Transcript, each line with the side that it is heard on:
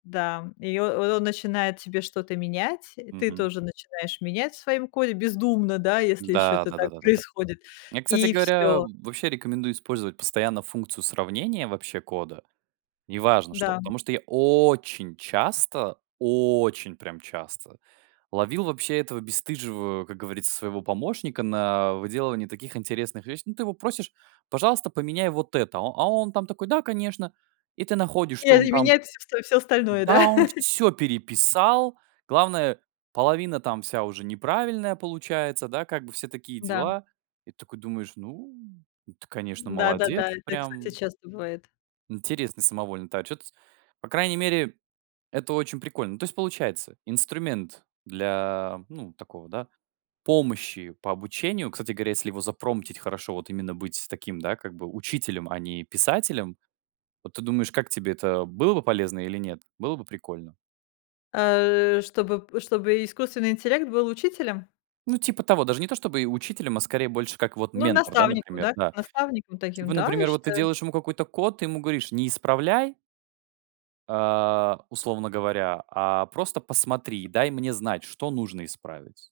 left: Да, и о он начинает тебе что-то менять, и ты
right: Мгм.
left: тоже начинаешь менять в своём коде бездумно, да, если ещё
right: Да,
left: это
right: да да
left: так
right: да да.
left: происходит,
right: Я, кстати
left: и
right: говоря,
left: всё.
right: вообще рекомендую использовать постоянно функцию сравнения, вообще, кода. Неважно что,
left: Да.
right: потому что я очень часто, очень, прям, часто ловил, вообще, этого бесстыжего, как говорится, своего помощника на выделывании таких интересных вещ Ну, ты его просишь, пожалуйста, поменяй вот это, а а он, там, такой, да, конечно. И ты находишь,
left: И,
right: чё
left: а,
right: он
left: и
right: там
left: менять всё всё остальное,
right: Да,
left: да?
right: он всё переписал, главное половина там вся уже неправильная получается, да, как бы все такие
left: Да.
right: дела. И такой думаешь: ну, ну, ты, конечно,
left: М,
right: молодец,
left: да-да-да, это, кстати,
right: прям
left: часто бывает.
right: Интересный самовольный та отчет. По крайней мере, это очень прикольно. Ну, то есть, получается, инструмент для, ну, такого, да, помощи по обучению, кстати говоря, если его запромптить хорошо, вот, именно быть таким, да, как бы, учителем, а не писателем. Вот, ты думаешь, как тебе это было бы полезно или нет? Было бы прикольно?
left: Э, чтобы чтобы искусственный интеллект был учителем?
right: Ну, типа того, даже не то, чтобы учителем, а, скорее, больше как, вот,
left: Ну,
right: ментор, да,
left: наставником,
right: например,
left: да, как
right: да.
left: наставником таким.
right: Типа,
left: Да, я
right: например, вот, ты
left: считаю.
right: делаешь ему какой-то код, ты ему говоришь: "Не исправляй" "а, условно говоря, а просто посмотри и дай мне знать, что нужно исправить".